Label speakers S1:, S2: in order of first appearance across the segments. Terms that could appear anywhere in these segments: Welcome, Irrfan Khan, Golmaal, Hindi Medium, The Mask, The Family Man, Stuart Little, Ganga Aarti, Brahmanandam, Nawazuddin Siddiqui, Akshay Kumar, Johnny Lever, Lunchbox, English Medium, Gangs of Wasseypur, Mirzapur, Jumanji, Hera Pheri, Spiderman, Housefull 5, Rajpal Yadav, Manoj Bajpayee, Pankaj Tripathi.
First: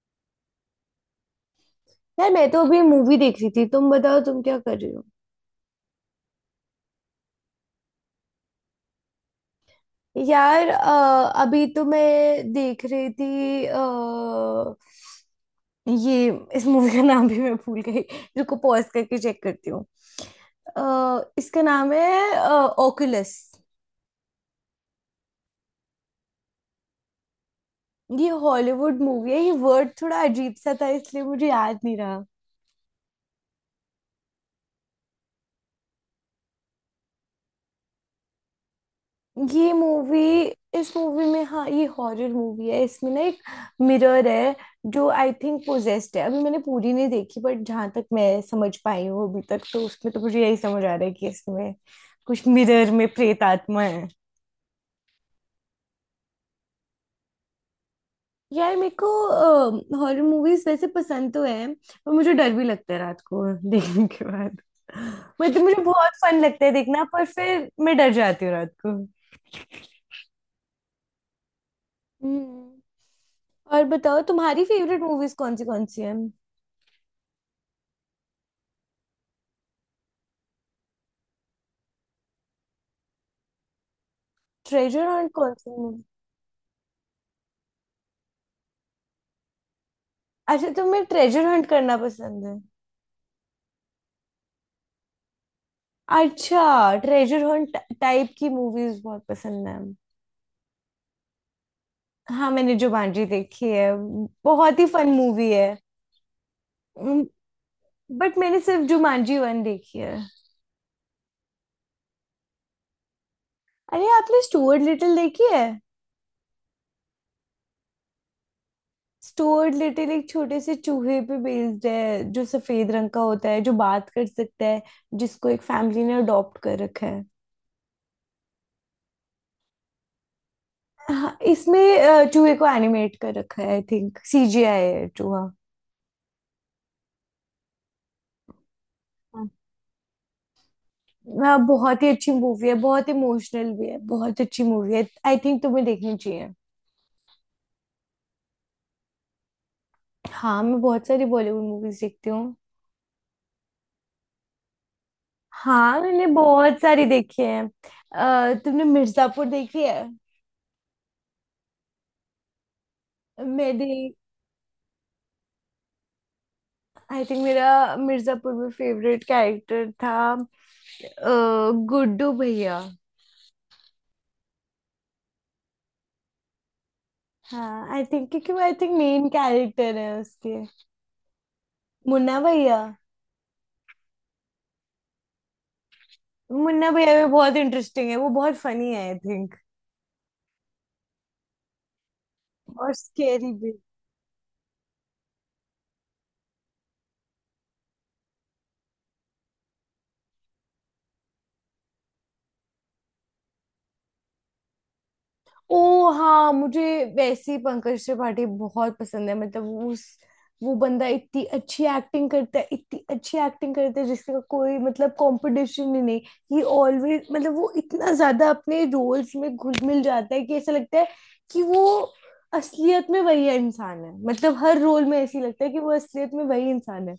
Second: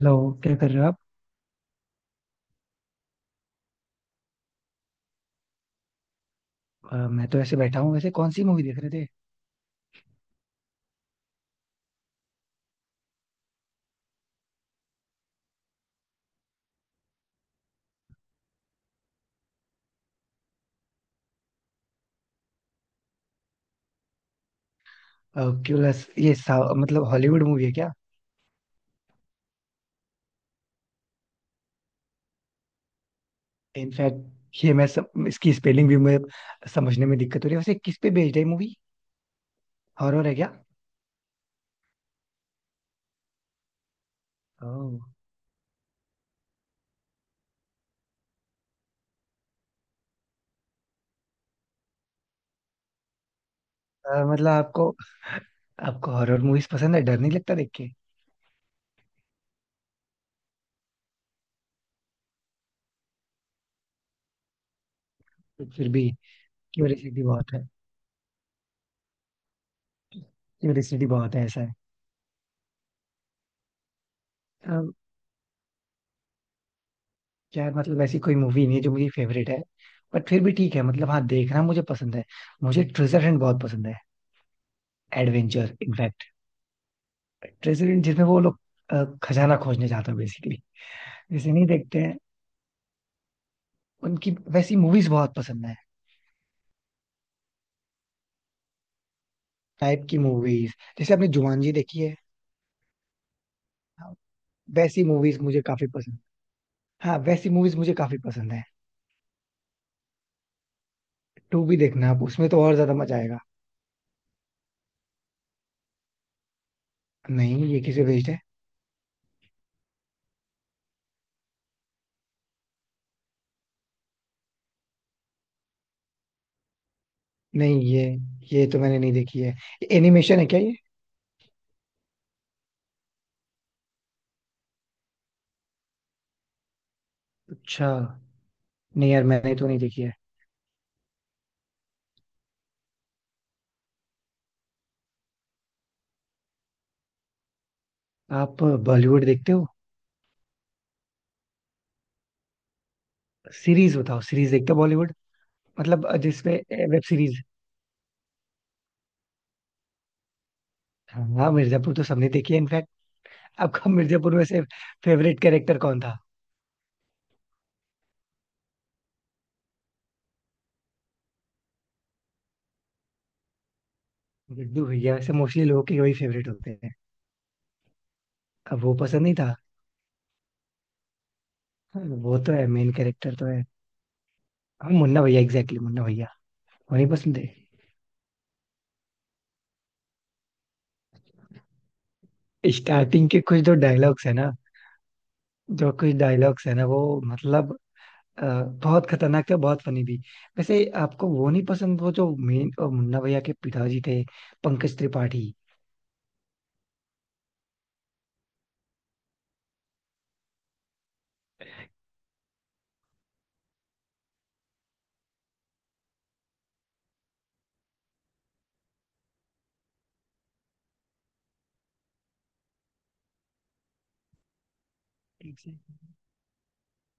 S1: Hello. क्या कर रहे हो आप।
S2: यार मैं तो अभी मूवी देख रही थी। तुम बताओ, तुम क्या कर रही हो?
S1: मैं तो ऐसे बैठा हूँ। वैसे कौन सी मूवी देख रहे थे?
S2: यार अभी तो मैं देख रही थी। ये इस मूवी का नाम भी मैं भूल गई। रुको, पॉज करके चेक करती हूँ। इसका नाम है ऑकुलस।
S1: क्यूलेस? ये मतलब हॉलीवुड मूवी है क्या?
S2: ये हॉलीवुड मूवी है, ये वर्ड थोड़ा अजीब सा था इसलिए मुझे याद नहीं रहा।
S1: इनफैक्ट ये मैं इसकी स्पेलिंग भी मैं समझने में दिक्कत हो रही है। वैसे किस पे बेस्ड है मूवी?
S2: ये मूवी
S1: हॉरर है क्या?
S2: इस मूवी में हाँ, ये हॉरर मूवी है। इसमें ना एक मिरर है
S1: ओह।
S2: जो आई थिंक पोजेस्ड है। अभी मैंने पूरी नहीं देखी, बट जहां तक मैं समझ पाई हूँ अभी तक, तो उसमें तो मुझे यही समझ आ रहा है कि इसमें कुछ मिरर में प्रेत आत्मा है।
S1: मतलब आपको, आपको हॉरर मूवीज पसंद है? डर नहीं लगता देख के?
S2: यार मेरे को हॉरर मूवीज वैसे पसंद तो है, पर मुझे डर भी लगता है रात को देखने के बाद। मतलब
S1: तो
S2: मुझे
S1: फिर भी
S2: बहुत फन लगता है देखना,
S1: क्यूरियोसिटी
S2: पर
S1: बहुत है,
S2: फिर मैं डर जाती हूँ रात को।
S1: क्यूरियोसिटी बहुत है, ऐसा है।
S2: हम्म। और बताओ, तुम्हारी
S1: अ,
S2: फेवरेट मूवीज कौन सी हैं?
S1: यार मतलब ऐसी कोई मूवी नहीं है जो मेरी फेवरेट है। बट फिर भी ठीक है, मतलब हाँ, देखना मुझे पसंद है। मुझे ट्रेजर हंट बहुत पसंद है।
S2: ट्रेजर हंट कौन सी
S1: एडवेंचर
S2: मूवी?
S1: ट्रेजरी जिसमें वो लोग खजाना खोजने जाते हैं बेसिकली।
S2: अच्छा, तुम्हें ट्रेजर
S1: जैसे
S2: हंट
S1: नहीं
S2: करना
S1: देखते हैं
S2: पसंद है?
S1: उनकी वैसी मूवीज बहुत पसंद है।
S2: अच्छा, ट्रेजर हंट टाइप की मूवीज बहुत पसंद है।
S1: टाइप की मूवीज जैसे। आपने जुमानजी देखी है?
S2: हाँ, मैंने जुमांजी देखी है।
S1: हाँ,
S2: बहुत ही
S1: वैसी
S2: फन
S1: मूवीज
S2: मूवी
S1: मुझे
S2: है।
S1: काफी पसंद हाँ, वैसी मूवीज मुझे काफी
S2: बट
S1: पसंद
S2: मैंने
S1: है।
S2: सिर्फ जुमांजी वन देखी है।
S1: टू भी देखना आप, उसमें तो और ज्यादा मजा आएगा।
S2: अरे आपने स्टुअर्ट लिटिल देखी है?
S1: नहीं, ये किसे बेस्ड है?
S2: स्टुअर्ट लिटिल एक छोटे से चूहे पे बेस्ड है, जो सफेद रंग का होता है, जो बात कर सकता है, जिसको एक फैमिली ने अडॉप्ट कर रखा है।
S1: नहीं ये ये तो मैंने नहीं देखी है। एनिमेशन है क्या ये?
S2: हाँ, इसमें चूहे को एनिमेट कर रखा है। आई थिंक सीजीआई है चूहा।
S1: अच्छा। नहीं यार,
S2: हाँ।
S1: मैंने तो नहीं देखी है।
S2: हाँ, बहुत ही अच्छी मूवी है, बहुत इमोशनल भी है, बहुत अच्छी मूवी है। आई थिंक तुम्हें देखनी चाहिए।
S1: आप बॉलीवुड देखते हो?
S2: हाँ, मैं बहुत सारी बॉलीवुड मूवीज देखती हूँ।
S1: सीरीज बताओ, सीरीज देखते हो बॉलीवुड?
S2: हाँ,
S1: मतलब
S2: मैंने
S1: जिसपे
S2: बहुत
S1: वेब
S2: सारी देखी
S1: सीरीज।
S2: है। तुमने मिर्जापुर देखी है?
S1: हाँ, मिर्जापुर तो सबने देखी है इनफैक्ट। आपका
S2: मेरी
S1: मिर्जापुर में से फेवरेट कैरेक्टर कौन था?
S2: आई थिंक मेरा मिर्जापुर में फेवरेट कैरेक्टर था गुड्डू भैया।
S1: गुड्डू भैया वैसे मोस्टली लोगों के वही फेवरेट होते हैं।
S2: हाँ आई थिंक क्योंकि वो आई
S1: अब
S2: थिंक
S1: वो पसंद
S2: मेन
S1: नहीं था?
S2: कैरेक्टर है उसके।
S1: हाँ,
S2: मुन्ना
S1: वो तो है,
S2: भैया,
S1: मेन कैरेक्टर तो है। हाँ, मुन्ना भैया, एग्जैक्टली, मुन्ना भैया।
S2: मुन्ना
S1: वही
S2: भैया भी
S1: पसंद है।
S2: बहुत इंटरेस्टिंग है, वो बहुत फनी है आई थिंक। और
S1: स्टार्टिंग के
S2: स्केरी
S1: कुछ
S2: भी।
S1: जो डायलॉग्स है ना, जो कुछ डायलॉग्स है ना वो, मतलब अ, बहुत खतरनाक थे, बहुत फनी भी। वैसे आपको वो नहीं पसंद, वो जो मेन मुन्ना भैया के पिताजी थे, पंकज त्रिपाठी।
S2: ओ हाँ, मुझे वैसे ही पंकज त्रिपाठी बहुत पसंद है। मतलब वो उस, वो बंदा इतनी अच्छी एक्टिंग करता है, इतनी अच्छी एक्टिंग करता है जिसका कोई मतलब कंपटीशन ही नहीं। ही ऑलवेज मतलब वो इतना ज्यादा अपने रोल्स में घुल मिल जाता है कि ऐसा लगता है कि वो असलियत में वही इंसान है। मतलब हर रोल में ऐसी लगता है कि वो असलियत में वही इंसान है।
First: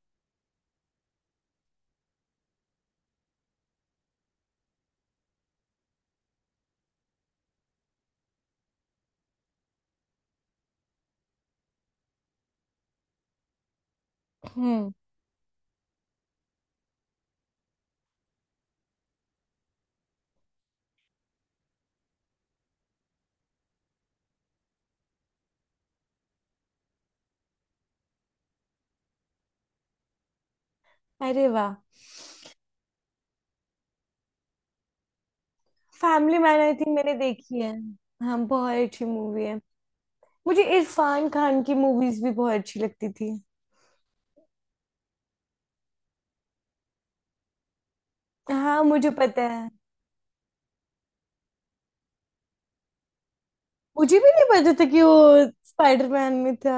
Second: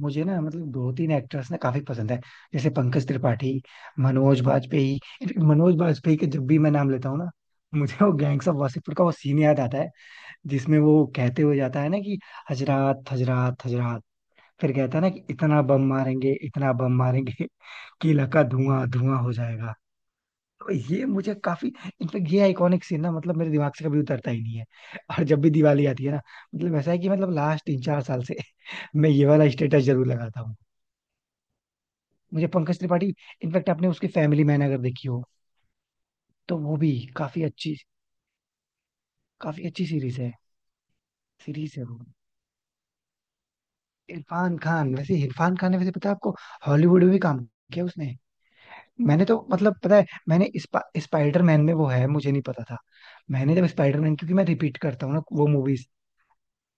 S1: मुझे ना मतलब दो तीन एक्टर्स ना काफी पसंद है, जैसे पंकज त्रिपाठी, मनोज बाजपेयी। इनफैक्ट मनोज बाजपेयी का जब भी मैं नाम लेता हूँ ना, मुझे वो गैंग्स ऑफ वासेपुर का वो सीन याद आता है, जिसमें वो कहते हुए जाता है ना कि हजरात, हजरात, हजरात। फिर
S2: हम्म।
S1: कहता है ना कि इतना बम मारेंगे, इतना बम मारेंगे कि इलाका धुआं धुआं हो जाएगा। तो ये मुझे काफी, इनफेक्ट ये आइकॉनिक सीन ना, मतलब मेरे दिमाग से कभी उतरता ही नहीं है। और जब भी दिवाली आती है ना, मतलब ऐसा है कि मतलब लास्ट 3-4 साल से मैं ये वाला स्टेटस जरूर लगाता हूँ।
S2: अरे वाह।
S1: मुझे पंकज त्रिपाठी, इनफैक्ट आपने उसकी फैमिली मैन अगर देखी हो
S2: फैमिली
S1: तो
S2: मैन आई
S1: वो
S2: थिंक
S1: भी
S2: मैंने
S1: काफी
S2: देखी है।
S1: अच्छी,
S2: हाँ, बहुत अच्छी मूवी है।
S1: काफी अच्छी सीरीज है।
S2: मुझे इरफान खान की
S1: सीरीज है वो।
S2: मूवीज भी बहुत अच्छी लगती थी।
S1: इरफान खान, वैसे इरफान खान ने, वैसे पता है आपको, हॉलीवुड में भी काम किया उसने।
S2: हाँ, मुझे
S1: मैंने तो
S2: पता है।
S1: मतलब पता है, मैंने स्पाइडरमैन में वो है मुझे नहीं पता था। मैंने जब स्पाइडरमैन,
S2: मुझे भी
S1: क्योंकि
S2: नहीं
S1: मैं
S2: पता
S1: रिपीट
S2: था कि
S1: करता हूँ
S2: वो
S1: ना वो मूवीज।
S2: स्पाइडरमैन में था।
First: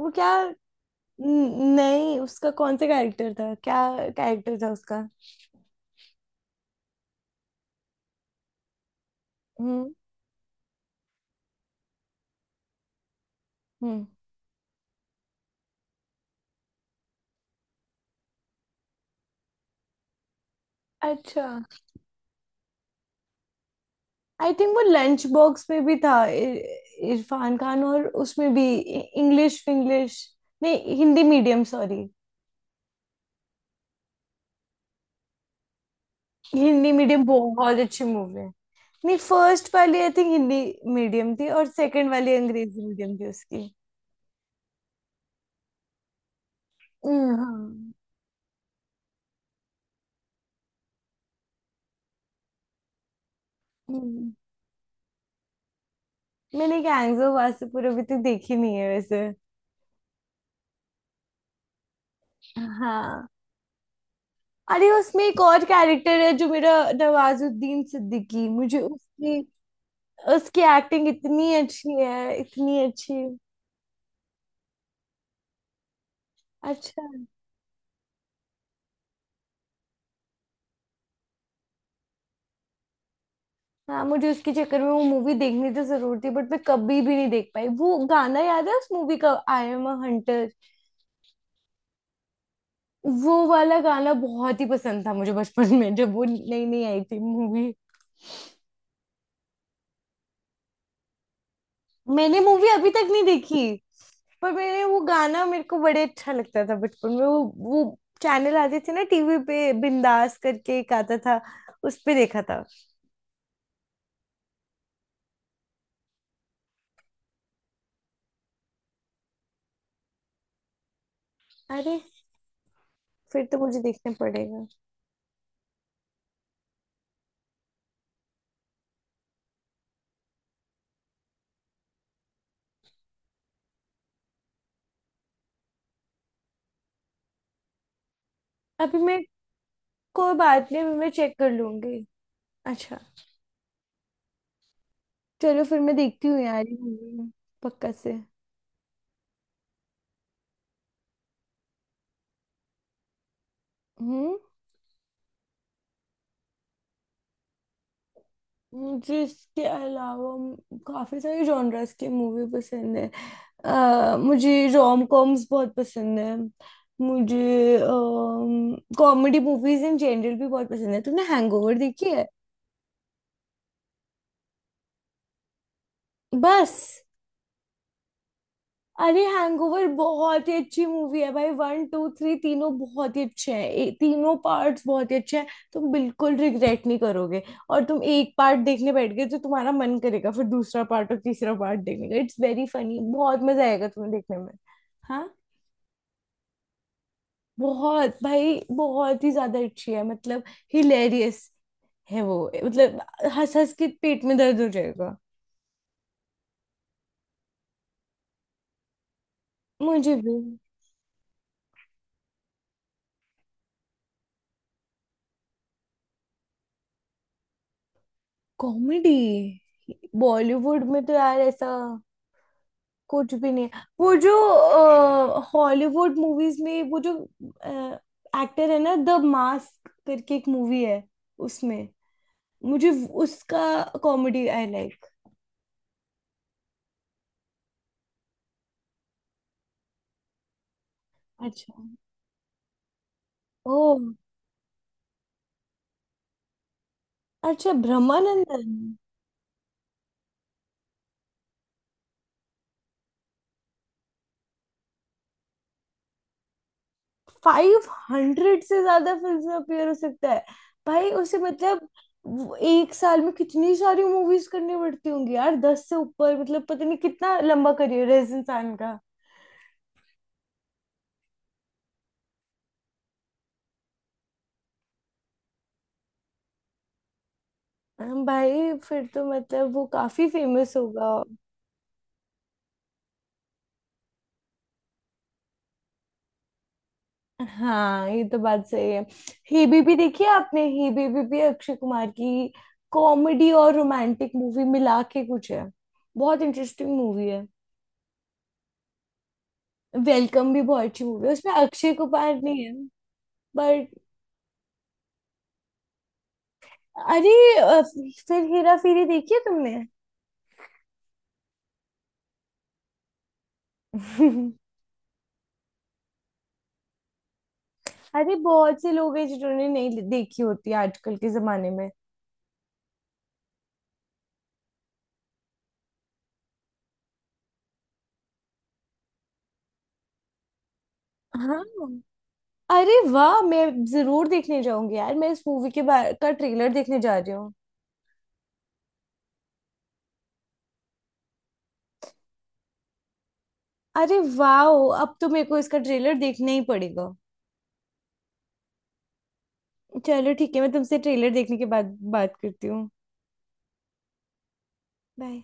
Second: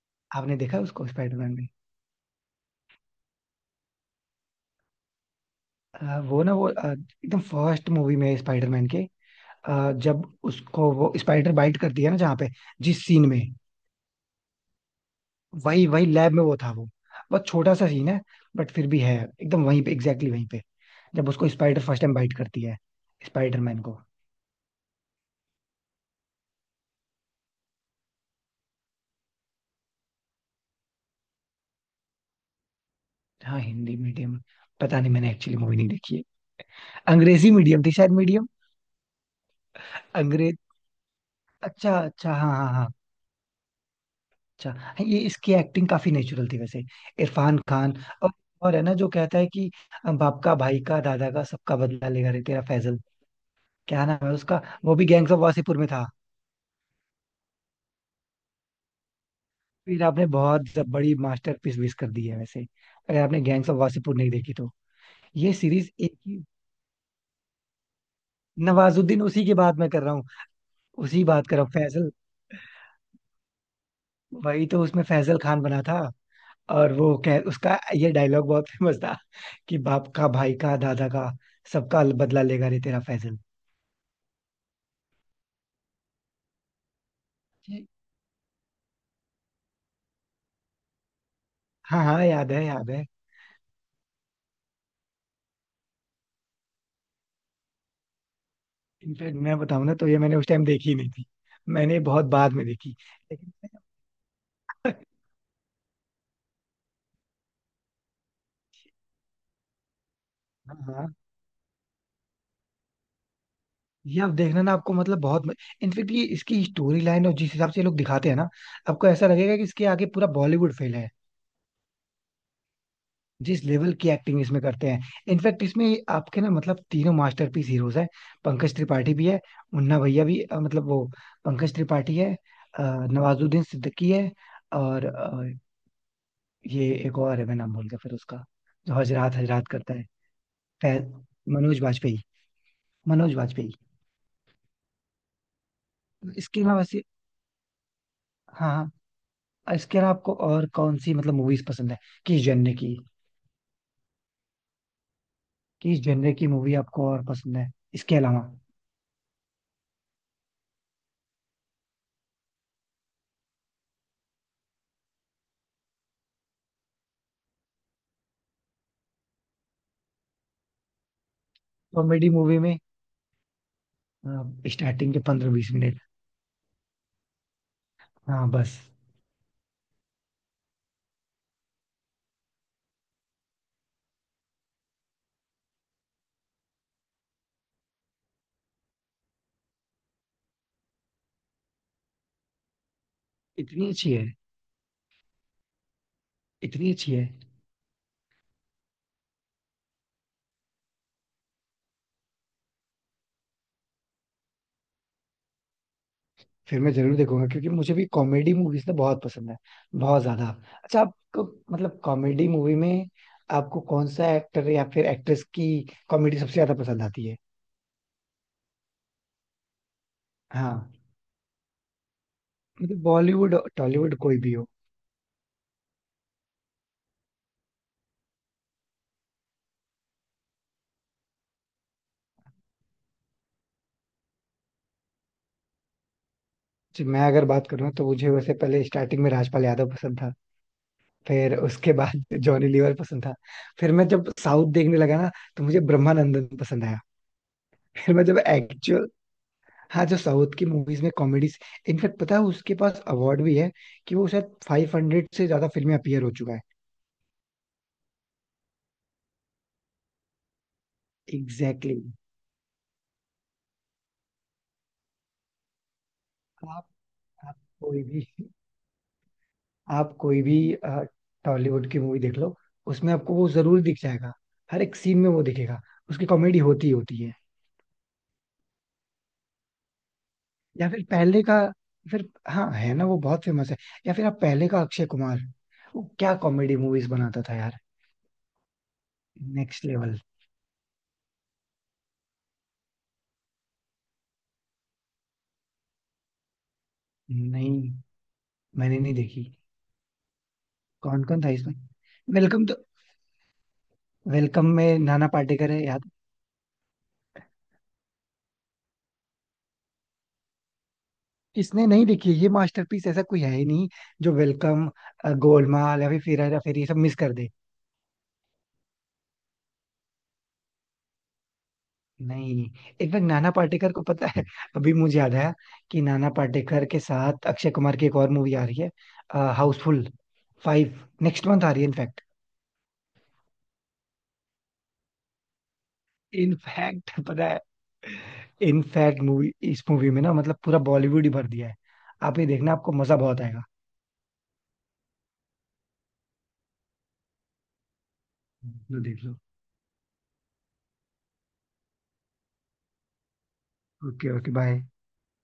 S2: वो क्या,
S1: आपने देखा है उसको स्पाइडरमैन में?
S2: नहीं उसका कौन सा कैरेक्टर था? क्या कैरेक्टर था उसका?
S1: वो ना वो एकदम फर्स्ट मूवी में स्पाइडरमैन के,
S2: हम्म।
S1: जब उसको वो स्पाइडर बाइट करती है ना, जहाँ पे, जिस सीन में,
S2: हम्म।
S1: वही वही लैब में वो था, वो बहुत छोटा सा सीन है, बट फिर भी है। एकदम वहीं पे, एग्जैक्टली वहीं पे। जब
S2: अच्छा।
S1: उसको स्पाइडर फर्स्ट टाइम बाइट करती है, स्पाइडरमैन को।
S2: आई थिंक वो लंच बॉक्स में भी था, इरफान खान, और उसमें भी इंग्लिश इंग्लिश, नहीं हिंदी मीडियम सॉरी।
S1: हाँ, हिंदी मीडियम। पता नहीं, मैंने एक्चुअली मूवी नहीं देखी है।
S2: हिंदी मीडियम
S1: अंग्रेजी
S2: बहुत
S1: मीडियम थी
S2: अच्छी
S1: शायद,
S2: मूवी
S1: मीडियम।
S2: है। नहीं फर्स्ट वाली आई थिंक
S1: अंग्रेज
S2: हिंदी मीडियम थी और
S1: अच्छा
S2: सेकंड
S1: अच्छा,
S2: वाली
S1: हाँ हाँ
S2: अंग्रेजी
S1: हाँ।
S2: मीडियम थी उसकी।
S1: अच्छा, हाँ, ये इसकी एक्टिंग काफी नेचुरल थी वैसे, इरफान
S2: हाँ।
S1: खान। और और है ना जो कहता है कि बाप का, भाई का, दादा का, सबका बदला लेगा रे तेरा फैजल। क्या नाम है
S2: हम्म।
S1: उसका? वो भी गैंग्स ऑफ वासीपुर में था।
S2: मैंने गैंग्स ऑफ वासेपुर अभी तक देखी नहीं है वैसे।
S1: फिर आपने बहुत बड़ी मास्टरपीस मिस कर दी है वैसे, अगर
S2: हाँ।
S1: आपने गैंग्स ऑफ वासेपुर नहीं देखी तो।
S2: अरे उसमें एक
S1: ये
S2: और
S1: सीरीज एक
S2: कैरेक्टर है
S1: ही।
S2: जो मेरा, नवाजुद्दीन सिद्दीकी, मुझे
S1: नवाजुद्दीन,
S2: उसकी,
S1: उसी की बात मैं कर रहा हूँ।
S2: उसकी एक्टिंग
S1: उसी बात
S2: इतनी
S1: कर रहा हूँ,
S2: अच्छी
S1: फैजल,
S2: है, इतनी अच्छी।
S1: वही तो उसमें फैजल खान बना था। और
S2: अच्छा।
S1: वो कह, उसका ये डायलॉग बहुत फेमस था कि बाप का, भाई का, दादा का, सबका बदला लेगा रे तेरा फैजल।
S2: हाँ, मुझे उसके चक्कर में वो मूवी देखनी तो जरूर थी, बट मैं कभी भी नहीं देख पाई।
S1: जी।
S2: वो गाना याद है उस मूवी का, आई एम अ हंटर?
S1: हाँ हाँ, याद है, याद है।
S2: वो वाला गाना बहुत ही पसंद था मुझे बचपन में जब वो नई नई आई थी मूवी।
S1: इनफैक्ट मैं बताऊं ना तो ये मैंने उस टाइम देखी नहीं थी, मैंने बहुत
S2: मैंने
S1: बाद में
S2: मूवी अभी
S1: देखी,
S2: तक नहीं देखी,
S1: लेकिन।
S2: पर मैंने वो गाना, मेरे को बड़े अच्छा लगता था बचपन में। वो चैनल आते थे ना टीवी पे, बिंदास
S1: हाँ
S2: करके एक
S1: हाँ।
S2: आता था, उस पे देखा था।
S1: ये आप देखना ना, आपको मतलब बहुत, इनफेक्ट ये इसकी स्टोरी लाइन और जिस हिसाब से ये लोग दिखाते हैं ना, आपको ऐसा लगेगा कि इसके आगे पूरा बॉलीवुड फेल है।
S2: अरे फिर तो
S1: जिस
S2: मुझे
S1: लेवल की
S2: देखना
S1: एक्टिंग इसमें
S2: पड़ेगा।
S1: करते हैं। इनफैक्ट इसमें आपके ना मतलब तीनों मास्टरपीस हीरोज हैं। पंकज त्रिपाठी भी है, मुन्ना भैया भी, मतलब वो पंकज त्रिपाठी है, अ, नवाजुद्दीन सिद्दीकी है, और ये एक और है, मैं नाम भूल गया फिर उसका, जो
S2: अभी मैं,
S1: हजरात हजरात करता है।
S2: कोई बात नहीं अभी
S1: फै-
S2: मैं चेक कर
S1: मनोज
S2: लूंगी।
S1: वाजपेयी,
S2: अच्छा,
S1: मनोज वाजपेयी,
S2: चलो फिर मैं देखती हूँ
S1: इसके
S2: यार ये
S1: अलावा से।
S2: movie, पक्का से।
S1: हाँ हाँ। इसके अलावा आपको और कौन सी मतलब मूवीज पसंद है, किस जनरे की
S2: हम्म।
S1: किस जनरे की मूवी आपको और पसंद है, इसके अलावा?
S2: मुझे इसके अलावा काफी सारे जॉनर्स की मूवी पसंद है। मुझे रोम कॉम्स बहुत पसंद है। मुझे कॉमेडी मूवीज इन जनरल भी बहुत पसंद है। तुमने हैंगओवर देखी है?
S1: कॉमेडी मूवी में स्टार्टिंग के 15-20 मिनट।
S2: बस।
S1: हाँ बस।
S2: अरे हैंगओवर बहुत ही अच्छी मूवी है भाई, 1 2 3 तीनों बहुत ही अच्छे हैं। तीनों पार्ट्स बहुत ही अच्छे हैं, तुम बिल्कुल रिग्रेट नहीं करोगे। और तुम एक पार्ट देखने बैठ गए तो तुम्हारा मन करेगा फिर दूसरा पार्ट और तीसरा पार्ट देखने का। इट्स वेरी फनी, बहुत मजा आएगा
S1: इतनी अच्छी
S2: तुम्हें
S1: है?
S2: देखने में। हाँ।
S1: इतनी अच्छी है?
S2: बहुत भाई, बहुत ही ज्यादा अच्छी है। मतलब हिलेरियस है वो, मतलब हंस हंस के पेट में दर्द हो जाएगा।
S1: फिर मैं जरूर देखूंगा, क्योंकि मुझे भी कॉमेडी मूवीज ना बहुत पसंद है,
S2: मुझे
S1: बहुत
S2: भी
S1: ज्यादा। अच्छा, आपको मतलब कॉमेडी मूवी में, आपको कौन सा एक्टर या फिर एक्ट्रेस की कॉमेडी सबसे ज्यादा पसंद आती है?
S2: कॉमेडी, बॉलीवुड
S1: हाँ,
S2: में तो यार ऐसा
S1: मतलब
S2: कुछ भी
S1: बॉलीवुड,
S2: नहीं है। वो
S1: टॉलीवुड,
S2: जो
S1: कोई भी हो।
S2: हॉलीवुड मूवीज में, वो जो एक्टर है ना द मास्क करके एक मूवी है, उसमें मुझे उसका कॉमेडी आई लाइक।
S1: जी, मैं अगर बात करूँ तो मुझे वैसे पहले स्टार्टिंग में राजपाल यादव पसंद था, फिर
S2: अच्छा।
S1: उसके बाद जॉनी लीवर पसंद था।
S2: ओ,
S1: फिर मैं जब साउथ देखने लगा ना, तो मुझे ब्रह्मानंदन पसंद आया।
S2: अच्छा
S1: फिर मैं जब
S2: ब्रह्मानंदन।
S1: एक्चुअल, हाँ, जो साउथ की मूवीज में कॉमेडीज, इनफैक्ट पता है उसके पास अवार्ड भी है कि वो शायद 500 से ज्यादा फिल्में अपीयर हो चुका है।
S2: 500 से ज्यादा फिल्म में अपीयर हो सकता है भाई उसे, मतलब
S1: एग्जैक्टली exactly.
S2: वो एक साल में कितनी सारी मूवीज करनी पड़ती होंगी यार, 10 से ऊपर मतलब, पता
S1: आप,
S2: नहीं कितना
S1: आप
S2: लंबा
S1: कोई
S2: करियर है
S1: भी
S2: इस इंसान का।
S1: आप कोई भी टॉलीवुड की मूवी देख लो, उसमें आपको वो जरूर दिख जाएगा। हर एक सीन में वो दिखेगा, उसकी कॉमेडी होती ही होती है।
S2: हम भाई, फिर तो मतलब वो काफी फेमस
S1: या फिर
S2: होगा।
S1: पहले का, फिर हाँ, है ना, वो बहुत फेमस है। या फिर आप पहले का अक्षय कुमार, वो क्या कॉमेडी मूवीज बनाता था यार,
S2: हाँ ये तो बात सही है। ही
S1: नेक्स्ट
S2: बीबी
S1: लेवल।
S2: देखी है आपने? ही बीबी भी अक्षय कुमार की कॉमेडी और रोमांटिक मूवी मिला के कुछ है, बहुत इंटरेस्टिंग मूवी है।
S1: नहीं, मैंने नहीं देखी।
S2: वेलकम भी बहुत अच्छी
S1: कौन
S2: मूवी है,
S1: कौन था
S2: उसमें
S1: इसमें?
S2: अक्षय कुमार नहीं
S1: वेलकम
S2: है।
S1: तो, वेलकम में नाना पाटेकर है, याद।
S2: अरे अ, फिर हेरा फेरी देखी है तुमने?
S1: इसने नहीं देखी है, ये मास्टरपीस, ऐसा कोई है ही नहीं जो वेलकम, गोलमाल या फिर हेरा फेरी ये सब मिस कर दे।
S2: अरे बहुत से लोग हैं जिन्होंने नहीं देखी होती आजकल के जमाने में।
S1: नहीं। इनफैक्ट नाना पाटेकर को, पता है अभी मुझे याद आया, कि नाना पाटेकर के साथ अक्षय कुमार की एक और मूवी आ रही है, हाउसफुल 5, नेक्स्ट मंथ आ रही है
S2: हाँ।
S1: इनफैक्ट।
S2: अरे वाह, मैं जरूर देखने जाऊंगी यार। मैं इस मूवी के बारे का ट्रेलर देखने
S1: इनफैक्ट
S2: जा रही
S1: पता
S2: हूँ।
S1: है, इनफैक्ट मूवी इस मूवी में ना मतलब पूरा बॉलीवुड ही भर दिया है। आप ये देखना, आपको मजा बहुत आएगा।
S2: अरे वाह, अब तो मेरे को इसका ट्रेलर देखना ही पड़ेगा।
S1: देख लो देख लो।
S2: चलो ठीक है, मैं तुमसे ट्रेलर देखने के बाद बात करती हूँ।
S1: Okay okay, bye.
S2: बाय।